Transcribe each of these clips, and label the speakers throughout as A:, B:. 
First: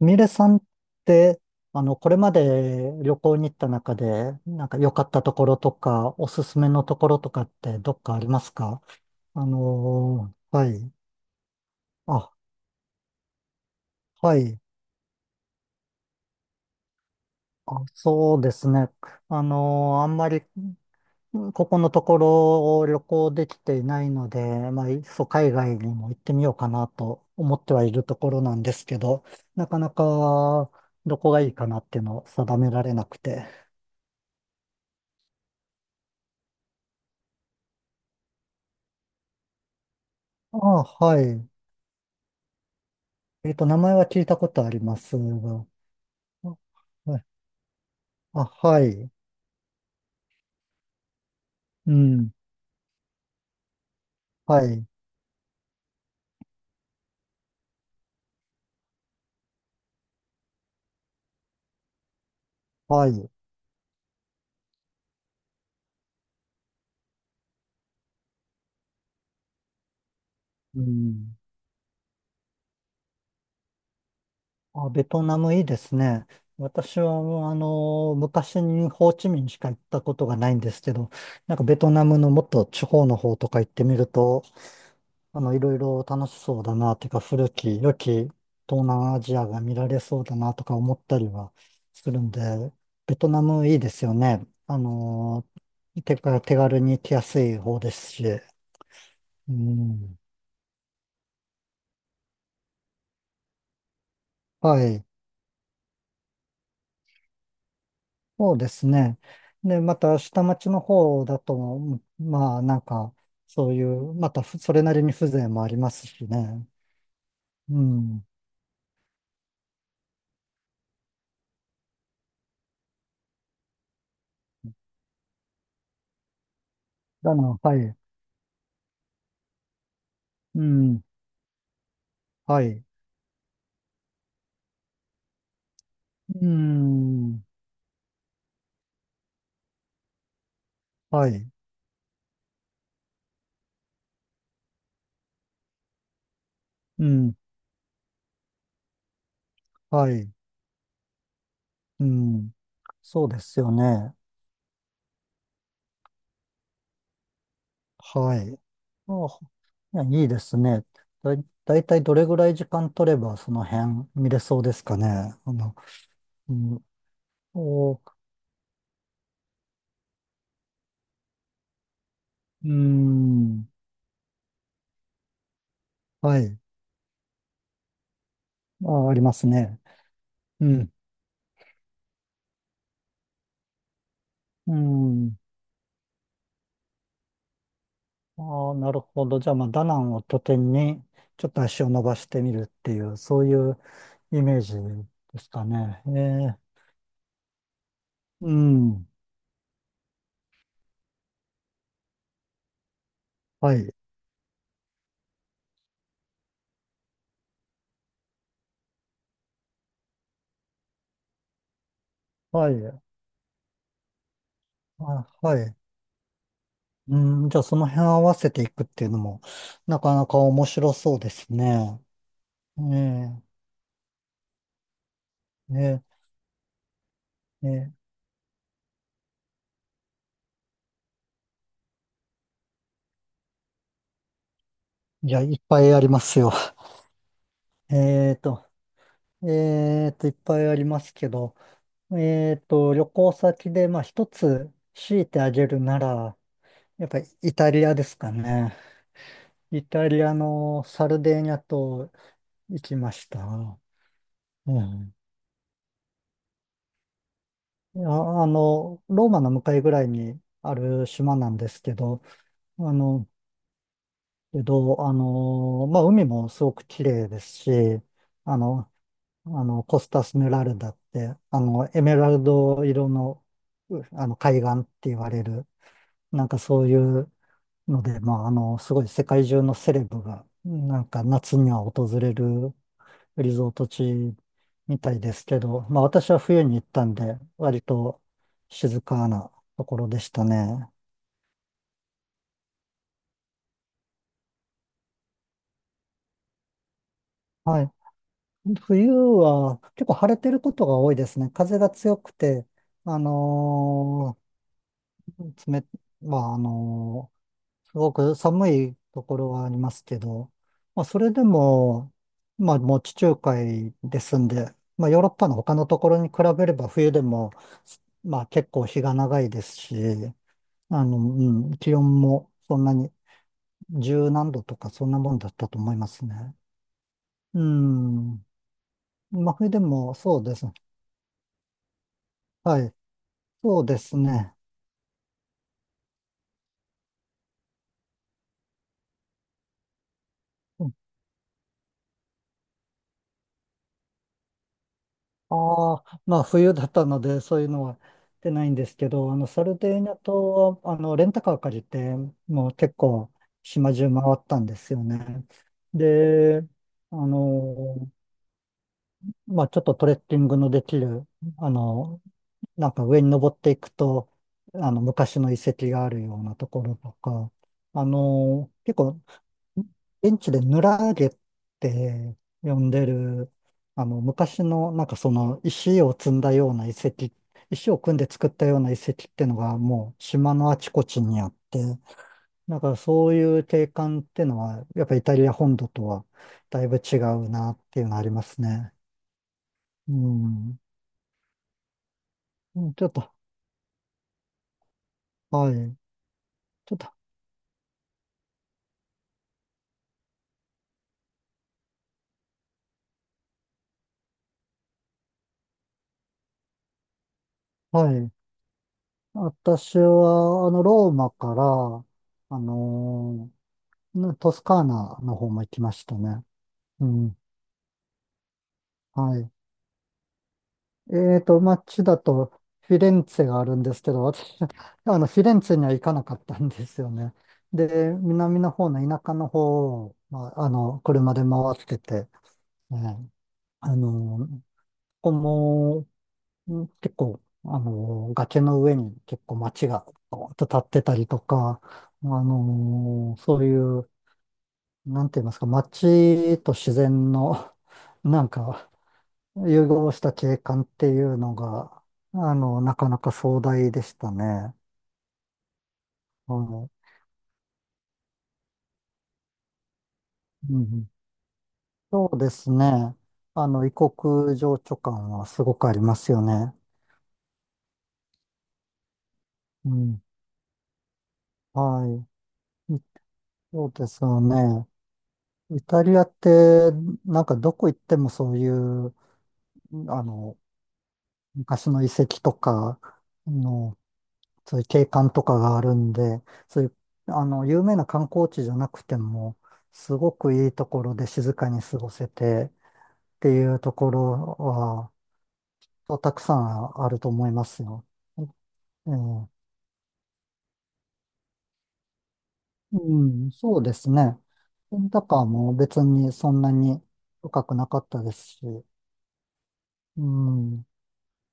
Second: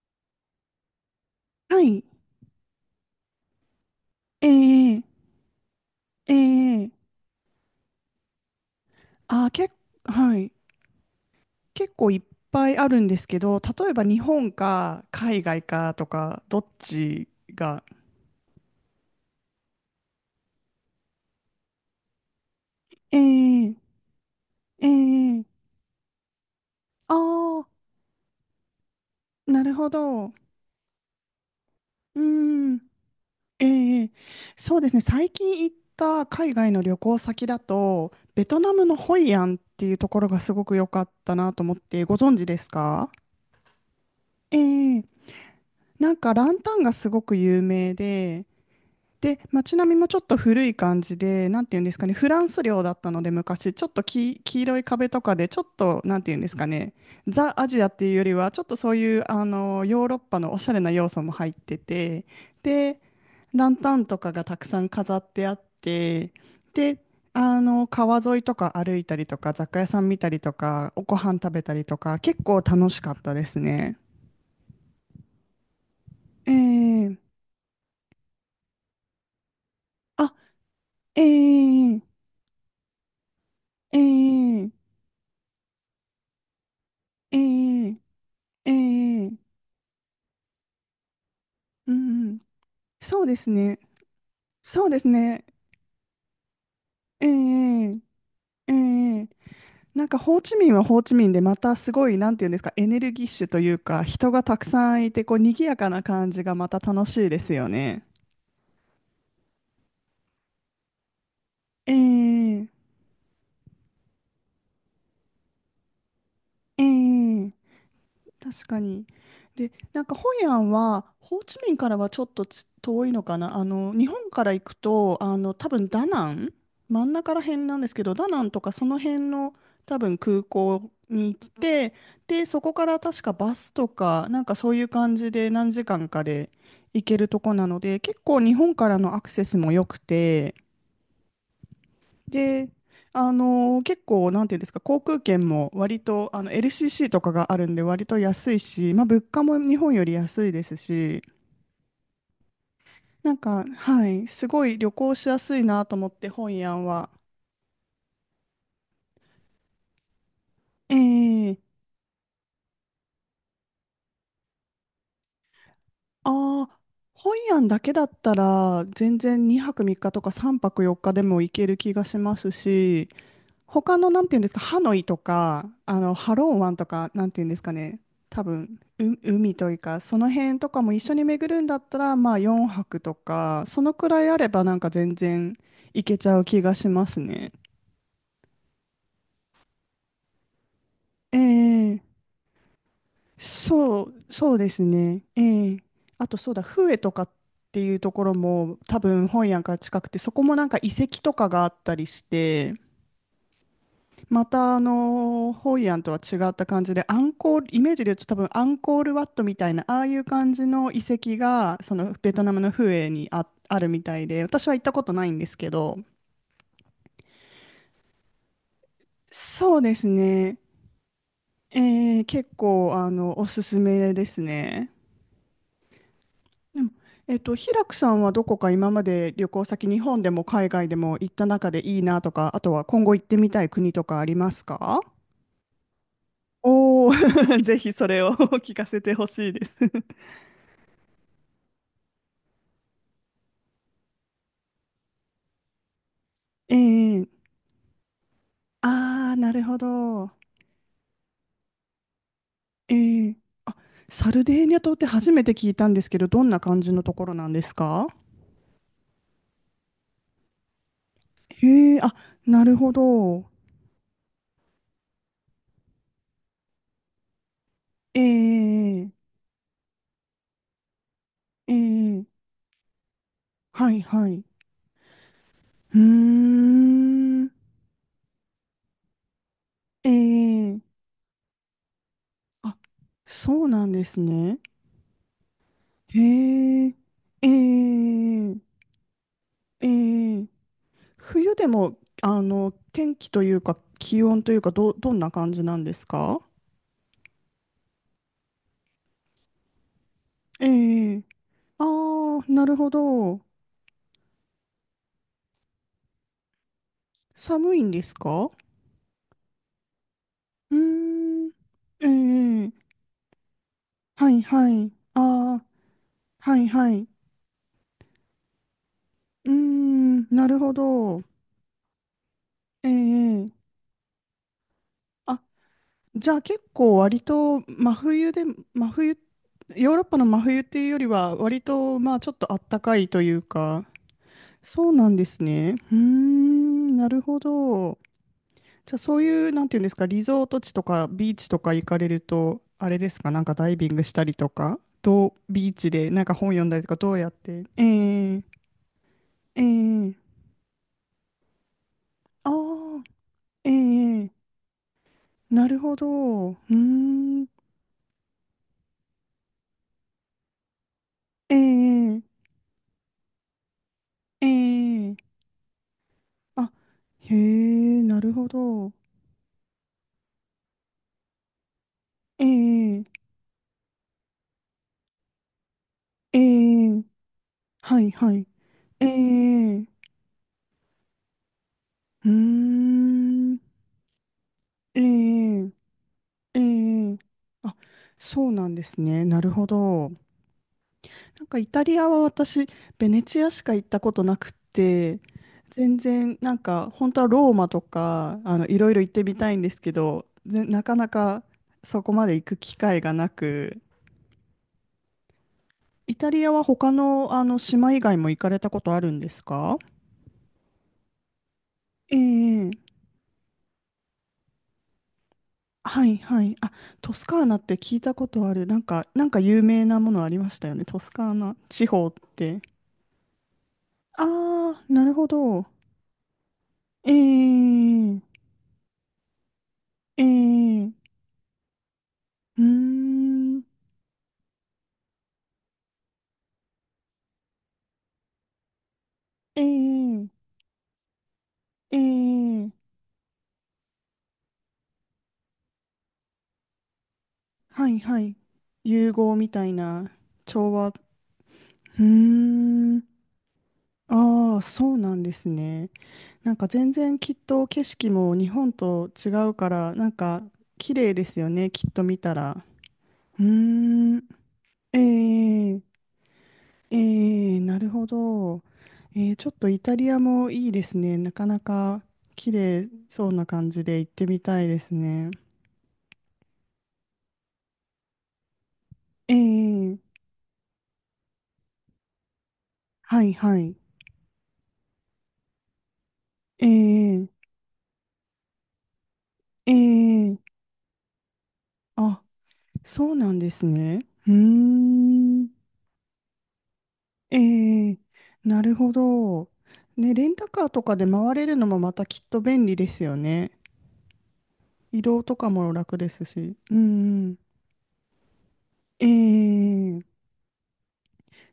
A: ミレさんって、
B: はい。
A: これまで旅行に行った中で、
B: え
A: なんか良
B: え
A: かったところとか、お
B: え
A: すすめの
B: え、
A: ところとかってどっかありますか？
B: あー、結構、はい。
A: はい。
B: 結構いっ
A: あ、
B: ぱいあるんですけど、例えば日
A: は
B: 本
A: い。
B: か海外かとか、どっち
A: あ、
B: が。
A: そうですね。あんまり、ここのところを旅
B: え
A: 行でき
B: え
A: ていないので、ま
B: え
A: あ、いっそ海
B: え、
A: 外にも行ってみようかな
B: あ
A: と思って
B: あ
A: はいるところなんですけど、
B: ー、な
A: な
B: る
A: か
B: ほ
A: な
B: ど。う
A: かどこがいいかなっていうのを定め
B: ん。
A: られなくて。
B: ええ、そうですね。最近行った海外の旅行先だと、ベトナムのホイアンっていうところがす
A: あ、
B: ごく良かっ
A: は
B: た
A: い。
B: なと思って、ご存知ですか？
A: 名前は聞いたことあり
B: え
A: ま
B: え、
A: すが。
B: なんかラ
A: あ、
B: ンタンがす
A: は
B: ご
A: い。
B: く有名で、
A: あはい。
B: で、街並みもちょっと古い感じで、なんていうんで
A: う
B: すかね、フ
A: ん。
B: ランス領だったので、昔、ちょっと黄
A: は
B: 色い
A: い。
B: 壁とかで、ちょっと、なんていうんですかね、ザ・アジアっていうよりは、ちょっとそういうあのヨーロッパのおしゃれな要素も入ってて、で、
A: はい。
B: ランタンとかがたくさん飾ってあって、で、あの川沿いとか歩いたりとか、雑貨屋さん見たりと
A: う
B: か、おご飯
A: ん。
B: 食べたりとか、結構楽しかったですね。
A: あ、ベトナムいいですね。
B: え
A: 私は、
B: ー、
A: もう昔にホーチミンしか行ったこと
B: あ、
A: がないんですけど、
B: え
A: なんかベト
B: ー、
A: ナムのもっと地方の方とか行ってみ
B: え
A: ると、
B: ー、
A: いろいろ楽しそうだな、てか
B: え
A: 古き良
B: ー、
A: き
B: ええ、
A: 東南ア
B: ええ、
A: ジアが見られそうだなとか思ったりは
B: う
A: する
B: ん
A: ん
B: うん。
A: で、ベ
B: そう
A: ト
B: で
A: ナ
B: す
A: ムい
B: ね。
A: いですよね。
B: そうですね。
A: てか手軽に行きや
B: ええ
A: すい方
B: え
A: ですし。
B: えええ
A: う
B: なん
A: ん。
B: かホーチミンはホーチミンでまたすごい、なんていうんですか、エネルギッシュというか、人がたく
A: は
B: さ
A: い。
B: んいて、こう、賑やかな感じがまた楽しいですよね。
A: そうですね。で、また下町の方だと、
B: え
A: うんまあ
B: え
A: なんか、そういう、またそれなりに風情もありますしね。
B: ええええ、
A: うん。
B: 確かに。で、なんかホイアンは、ホーチミンからはちょっと遠いのかな。あの、日本から行くと、あの、多分ダナン、真ん中
A: だ
B: ら辺
A: な、は
B: なんです
A: い。
B: けど、ダナンとかその辺の多分空
A: う
B: 港
A: ん。
B: に来て、で、そ
A: は
B: こか
A: い。
B: ら確かバスとか、なんかそういう感じで何時間か
A: う
B: で行けると
A: ん。
B: こなので、結構日本からのアクセスも良くて、
A: はい。
B: で、結構、なんていうんですか、航空券も割とあの
A: う
B: LCC とか
A: ん。
B: があるんで、割と安いし、まあ、物価も日本よ
A: は
B: り
A: い。
B: 安いですし、
A: うん。そう
B: なん
A: です
B: か、
A: よ
B: は
A: ね。
B: い、すごい旅行しやすいなと思って、ホイアンは。
A: はい。あ、いや、いいですね。
B: ええ、
A: だいたいどれぐらい時間取ればその辺見れそうですかね。あの、う
B: ああ、
A: ん、
B: ホイアンだけ
A: お、う
B: だったら、全然2泊3日とか3泊4日でも行ける気がします
A: ー
B: し、
A: ん、
B: 他の、なんていうんですか、ハノイとか、あの、ハ
A: は
B: ロ
A: い。
B: ン湾とか、なんていうんですかね、多分、う、
A: あ、あります
B: 海という
A: ね。
B: か、その辺
A: う
B: とかも
A: ん、
B: 一緒に巡るんだったら、まあ、四泊とか、そのくらいあれば、な
A: う
B: んか全
A: ん。
B: 然行けちゃう気がしますね。
A: ああ、なるほど。じゃあ、まあ、ダナンを拠点に、ちょっと足を
B: え
A: 伸
B: え、
A: ばしてみるっていう、そういう
B: そう、
A: イ
B: そ
A: メ
B: う
A: ー
B: で
A: ジ
B: すね。
A: ですか
B: ええ、
A: ね。え
B: あと、そう
A: え、
B: だ、フエとかっていうところ
A: う
B: も、多
A: ん、
B: 分、本屋が近くて、そこもなんか遺跡とかがあったりして、
A: はい、
B: またあのホイアンとは違った感じでアンコール、イメージで言うと多分アンコールワットみたいなああいう感じの遺跡がそのベトナムの
A: はい、
B: フエにあるみたいで私は行ったことな
A: あ、
B: いんです
A: は
B: け
A: い。
B: ど、
A: うん、じゃあその辺合わせていくっていうのも、
B: そうで
A: な
B: す
A: かなか
B: ね、
A: 面白そうですね。
B: 結
A: え
B: 構あ
A: え、
B: のおすすめですね。
A: ええ、
B: でも、平
A: え
B: 久
A: え
B: さんはどこか今まで旅行先日本でも海外でも行った中でいいなとか、あとは今後行ってみたい国とかありますか？
A: じゃあいっぱいありますよ。
B: おおー、ぜひ それを
A: えっ と、
B: 聞かせてほしいです。
A: いっぱいありますけど、旅行先で、まあ一つ強いてあげるなら、
B: え
A: やっぱり
B: え、
A: イタリアですかね。
B: ああー、なるほ
A: イタリ
B: ど。
A: アのサルデーニャ島行
B: え
A: きまし
B: え、あ、
A: た。
B: サルデーニャ
A: う
B: 島って
A: ん。
B: 初めて聞いたんですけど、どんな感じのところなんです
A: い
B: か？
A: やローマの向かいぐらいにある島なんです
B: へ
A: け
B: え、あ、
A: ど、
B: なるほ
A: あの、
B: ど。
A: まあ、海もすごく綺麗ですし、あの、
B: ええ、
A: コスタスメラルダって、エメ
B: え
A: ラル
B: え、
A: ド色の、
B: はいはい。
A: 海岸って言われる、
B: うー
A: なんかそういう
B: ん、
A: ので、まあ、すごい世界中のセレブが、
B: ええ、
A: なんか夏には訪れる
B: あ、
A: リ
B: そう
A: ゾー
B: な
A: ト
B: んです
A: 地
B: ね。
A: みたいですけど、まあ、私は冬に行っ
B: へ
A: たんで、
B: え、え
A: 割と
B: え、
A: 静かなと
B: え
A: ころでした
B: え、
A: ね。
B: 冬でも、あの、天気というか、気温というか、どんな感じなんですか？
A: はい。冬は結構晴れてる
B: え
A: ことが多い
B: え、
A: ですね。風が強く
B: ああ、な
A: て、
B: るほ
A: あ
B: ど。
A: のー、冷、まあ、
B: 寒いん
A: す
B: です
A: ごく
B: か？
A: 寒いところはありますけど、
B: うー
A: まあ、それで
B: ん。え
A: も、
B: え、
A: まあ、もう地中海で
B: は
A: す
B: い
A: ん
B: は
A: で、
B: い。
A: まあ、ヨ
B: あ
A: ーロッパの
B: あ、
A: 他のところに比
B: は
A: べ
B: い
A: れば
B: はい。う
A: 冬でも、まあ、結構日が長
B: ー
A: いですし、
B: ん、なるほど。
A: うん、気温もそん
B: え
A: なに
B: え、
A: 十何度とかそんなもん
B: あ、
A: だったと思います
B: じゃあ
A: ね。
B: 結構割と
A: う
B: 真冬
A: ん。
B: で、真冬、
A: まあ、冬で
B: ヨーロッ
A: も
B: パの
A: そ
B: 真
A: うで
B: 冬っ
A: すね。
B: ていうよりは割とまあちょっとあった
A: はい。
B: かいという
A: そ
B: か、
A: うですね。
B: そうなんですね。うーん、なるほど。じゃあそういう、なんていうんですか、リゾート地とかビーチとか行かれると、あれですか、なんかダイビングしたりとか、どう、ビーチ
A: あ
B: で
A: あ
B: なんか
A: まあ
B: 本読ん
A: 冬
B: だり
A: だ
B: と
A: っ
B: か、
A: た
B: どう
A: の
B: やっ
A: で、そう
B: て、
A: いうのは
B: ええ、
A: 出ないんですけど、サ
B: え
A: ルデーニ
B: え、
A: ャ島は、レンタカー借りて、
B: ああ
A: もう結構島中
B: ー、
A: 回
B: ええ、
A: ったんですよね。
B: なるほど、う
A: で、
B: ー
A: あ
B: ん、
A: の、まあちょっとトレッキングのできる、
B: え
A: あの、
B: え、
A: なんか上に登っていくと、
B: ええ、
A: 昔の遺跡があるようなと
B: あ、
A: ころと
B: へ
A: か、
B: え、なるほど、
A: 結構現地でヌラーゲって
B: え
A: 呼んで
B: え、
A: る、昔の、なんかその、石を積
B: え
A: んだような遺
B: え、
A: 跡、石を
B: はい
A: 組んで
B: は
A: 作
B: い、
A: ったような遺
B: え
A: 跡ってのが、
B: え、
A: もう島のあちこちにあって、
B: うー
A: だからそう
B: ん、
A: いう景観ってのは、
B: え
A: やっぱイタリア
B: え、
A: 本土とは
B: え
A: だいぶ違
B: え、
A: うな
B: あ、
A: っていうのありま
B: そう
A: す
B: なんで
A: ね。
B: すね、なるほど。
A: うん。
B: なんかイタリアは私、
A: うんちょ
B: ベ
A: っ
B: ネ
A: と、
B: チアしか行ったことなくて、
A: はい。
B: 全然なんか
A: ちょっと、
B: 本当はローマとかあのいろいろ行ってみたいんですけど、なかなかそこまで行く機会がなく、イタリアは他の、あの島以
A: は
B: 外も
A: い。
B: 行かれたことあるんですか？
A: 私は、ローマから、
B: え
A: あ
B: え、
A: のトスカーナの方も行きまし
B: は
A: た
B: いは
A: ね。
B: い。あ、
A: う
B: トス
A: ん、
B: カーナって聞いたことある。なんか、なんか
A: はい。
B: 有名なものありましたよね、トスカー
A: えー
B: ナ
A: と、
B: 地
A: 街
B: 方っ
A: だと
B: て。
A: フィレンツェがあるんですけど、
B: あ
A: 私、
B: あ、なるほ
A: フィレン
B: ど。
A: ツェには行かなかったんですよ
B: え
A: ね。で、
B: え、
A: 南の方の田舎の方を、
B: え
A: まあ、
B: え。
A: 車で回ってて、
B: うー
A: ね、
B: ん。
A: あの、ここも、結構、崖の上に結構街が
B: ええ
A: ドーンと立ってたりとか、
B: ええ、
A: そういう、なんて言いますか、街と自然の、
B: はいは い。
A: なんか、
B: 融合みたい
A: 融
B: な、
A: 合した景
B: 調
A: 観っ
B: 和。う
A: ていうのが、
B: ー
A: な
B: ん。
A: かなか壮大でした
B: ああ、
A: ね。
B: そうなんですね。なんか全
A: は
B: 然きっと景色も日本と違うから、なんか
A: い。う
B: 綺
A: ん。
B: 麗ですよね、きっと見
A: そ
B: た
A: うで
B: ら。
A: すね。
B: う
A: 異
B: ーん。
A: 国情緒
B: え
A: 感はすごくあ
B: え
A: りますよね。
B: ええ、なるほど。えー、ちょっとイ
A: う
B: タリア
A: ん。
B: もいいですね。なかなか
A: はい。
B: 綺麗そうな感じ
A: そう
B: で
A: で
B: 行っ
A: す
B: てみ
A: よ
B: たいで
A: ね。
B: すね。
A: イタリアって、なんかどこ行ってもそういう、
B: ええ、
A: あの、昔の遺跡とか、
B: はい
A: あ
B: はい。
A: のそういう景観とかがあるんで、そういう、
B: ええ、
A: 有名な観光地じゃなくても、
B: え
A: すごく
B: え、
A: いいところで静かに過ご
B: あ、
A: せて
B: そうなん
A: って
B: です
A: いうと
B: ね。
A: こ
B: う
A: ろ
B: ー
A: は、
B: ん、
A: そうたくさんあると
B: え
A: 思います
B: え、
A: よ。え
B: なるほど。
A: え
B: ね、レンタカーとかで回れるのもまたきっと便利ですよ
A: うん、
B: ね。
A: そうですね。レ
B: 移
A: ンタ
B: 動と
A: カー
B: かも
A: も
B: 楽
A: 別
B: です
A: にそ
B: し。
A: んな
B: う
A: に
B: ん、
A: 深くなかったですし、
B: ええ、
A: うん、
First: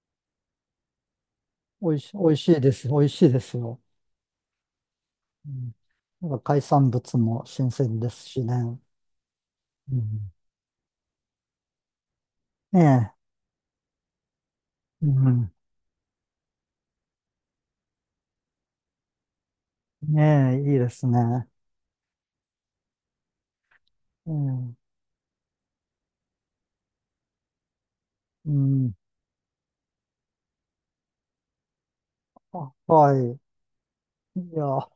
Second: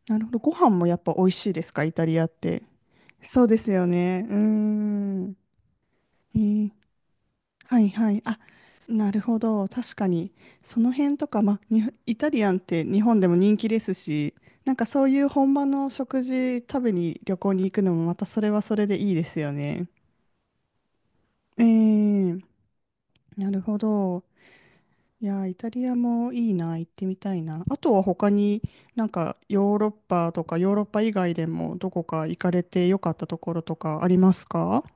B: なるほど。ご飯もやっぱ美味しいですか、イタリ
A: 美
B: アっ
A: 味しい
B: て。
A: です。美味しいで
B: そうで
A: す
B: す
A: よ。
B: よね。うーん、
A: うん、なんか海
B: ええ、
A: 産物も新
B: はい
A: 鮮で
B: はい。
A: す
B: あ、
A: しね。う
B: なるほど。確かに。
A: ん、
B: その辺とか、まあ、にイタリアンっ
A: ね
B: て日本でも人気ですし、なんかそ
A: え、
B: う
A: う
B: いう
A: ん
B: 本場の食事食べに旅行に行くのもまたそれはそれでいいですよね。
A: ねえ、いいですね。
B: ええ、なるほど。
A: うん。
B: いや、イタリアもいいな、行ってみたいな。あとは他
A: う
B: に
A: ん。
B: なんかヨーロッパとかヨーロッパ以外でもどこか行かれ
A: あ、
B: てよか
A: は
B: ったと
A: い。
B: ころとかあります
A: い
B: か？
A: や、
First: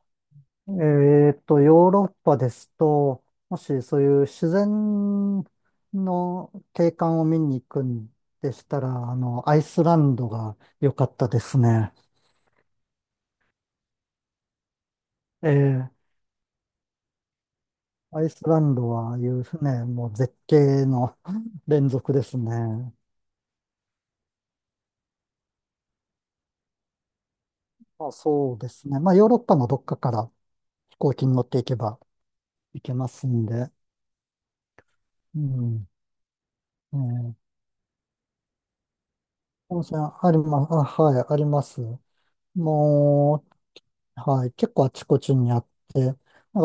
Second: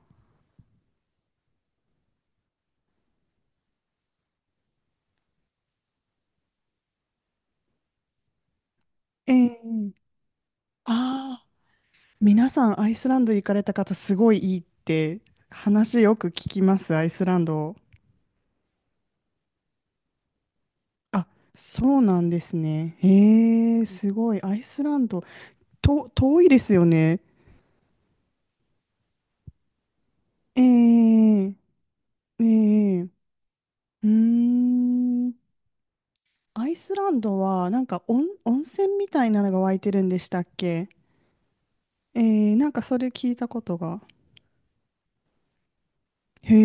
A: えーっと、ヨーロッパですと、もしそういう自然の景観を見に行くんでしたら、
B: え
A: ア
B: え、
A: イスランドが良かったで
B: あ、
A: すね。
B: 皆さん、アイスランド行かれた方、すごいいいって
A: ええ、
B: 話よく聞きます、アイスランド。
A: アイスランドはいうね、もう絶景の
B: あ、そ
A: 連
B: う
A: 続
B: な
A: で
B: ん
A: す
B: です
A: ね。
B: ね。へえ、すごい。アイスランド、遠いですよね。
A: あ、そうですね。まあ、ヨーロッパのどっかから
B: え
A: 飛行機に乗っ
B: え、
A: ていけば
B: え
A: 行け
B: え、
A: ま
B: う
A: すんで、
B: ーん。
A: うん。ね
B: アイス
A: え
B: ラン
A: ー
B: ドは、なんか温泉みたいなのが湧い
A: 温
B: て
A: 泉
B: るんでし
A: あり
B: たっ
A: ます。あ、
B: け？
A: はい、あります。
B: ええ、なんかそれ聞い
A: も
B: たことが。
A: う、はい、結構あちこちにあって、なん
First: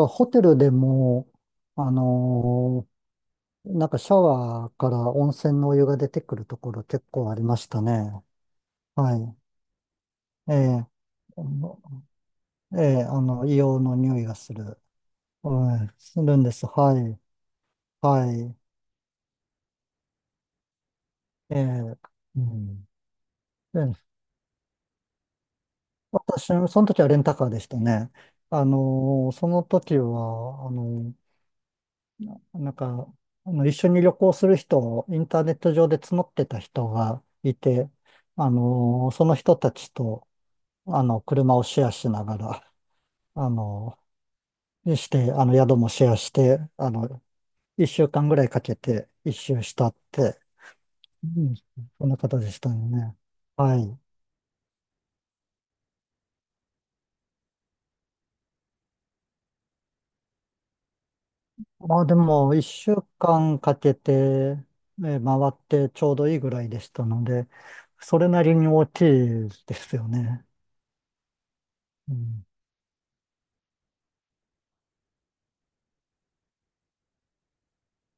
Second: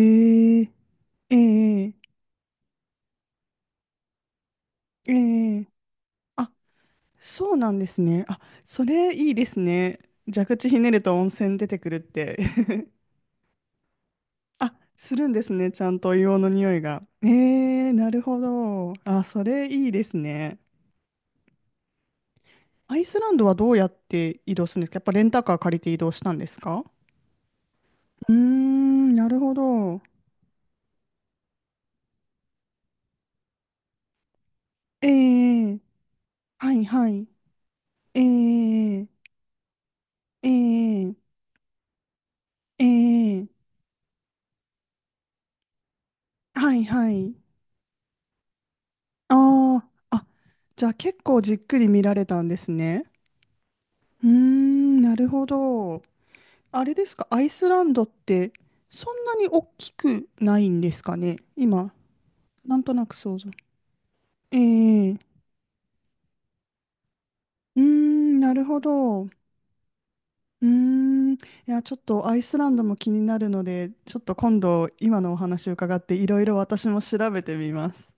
A: かホテルで
B: え、
A: も、
B: え
A: あ
B: え、
A: のーなんかシャワーから
B: え
A: 温泉
B: え、
A: のお湯が出てくるところ結構あり
B: そう
A: まし
B: なん
A: た
B: です
A: ね。
B: ね。あ、それ
A: は
B: いい
A: い。
B: ですね。蛇
A: え
B: 口ひ
A: え、
B: ねると温
A: あ
B: 泉出て
A: の
B: くるって
A: ええ、硫黄の匂いがす
B: あ、
A: る。
B: するんですね。ち
A: は
B: ゃ
A: い、
B: んと
A: す
B: 硫
A: る
B: 黄
A: ん
B: の
A: です。
B: 匂い
A: は
B: が。
A: い。
B: えー、なる
A: は
B: ほ
A: い。
B: ど。あ、それいいですね。
A: ええ、うん。
B: アイスランドはどうやっ
A: で、
B: て移動するんですか？やっぱレンタカー借りて移動したんで
A: 私、そ
B: すか？
A: の時はレンタカーでしたね。
B: うーん、なる
A: そ
B: ほ
A: の時
B: ど。
A: は、なんか、一緒に旅行する人
B: え
A: をインターネット
B: ー、
A: 上で募ってた
B: はい
A: 人
B: は
A: が
B: い。
A: いて、
B: えー、
A: その人たちと、
B: えー、
A: 車をシェアしながら、
B: え
A: あ
B: ー、
A: のして、あの、宿もシェアして、
B: はいはい。
A: 一週間ぐらいかけて
B: あ
A: 1周した
B: ー
A: っ
B: あ、
A: て、
B: じゃあ結
A: う
B: 構じ
A: ん、
B: っくり見
A: そん
B: ら
A: な
B: れ
A: 形
B: たん
A: で
B: で
A: した
B: す
A: よ
B: ね。
A: ね。はい。
B: うーん、なるほど。あれですか、アイスランドってそんなに大きくないんですかね。今、
A: まあでも、一
B: なんと
A: 週
B: なく想像。
A: 間かけて、
B: え
A: え
B: え、う
A: ー回ってちょうどいいぐらいでしたので、
B: ー
A: それ
B: ん、
A: な
B: な
A: り
B: る
A: に
B: ほ
A: 大きい
B: ど。う
A: ですよね。
B: ーん、いや、ちょっ
A: う
B: とアイ
A: ん
B: スランドも気になるので、ちょっと今度、今のお話を伺って、いろいろ私も調べてみます。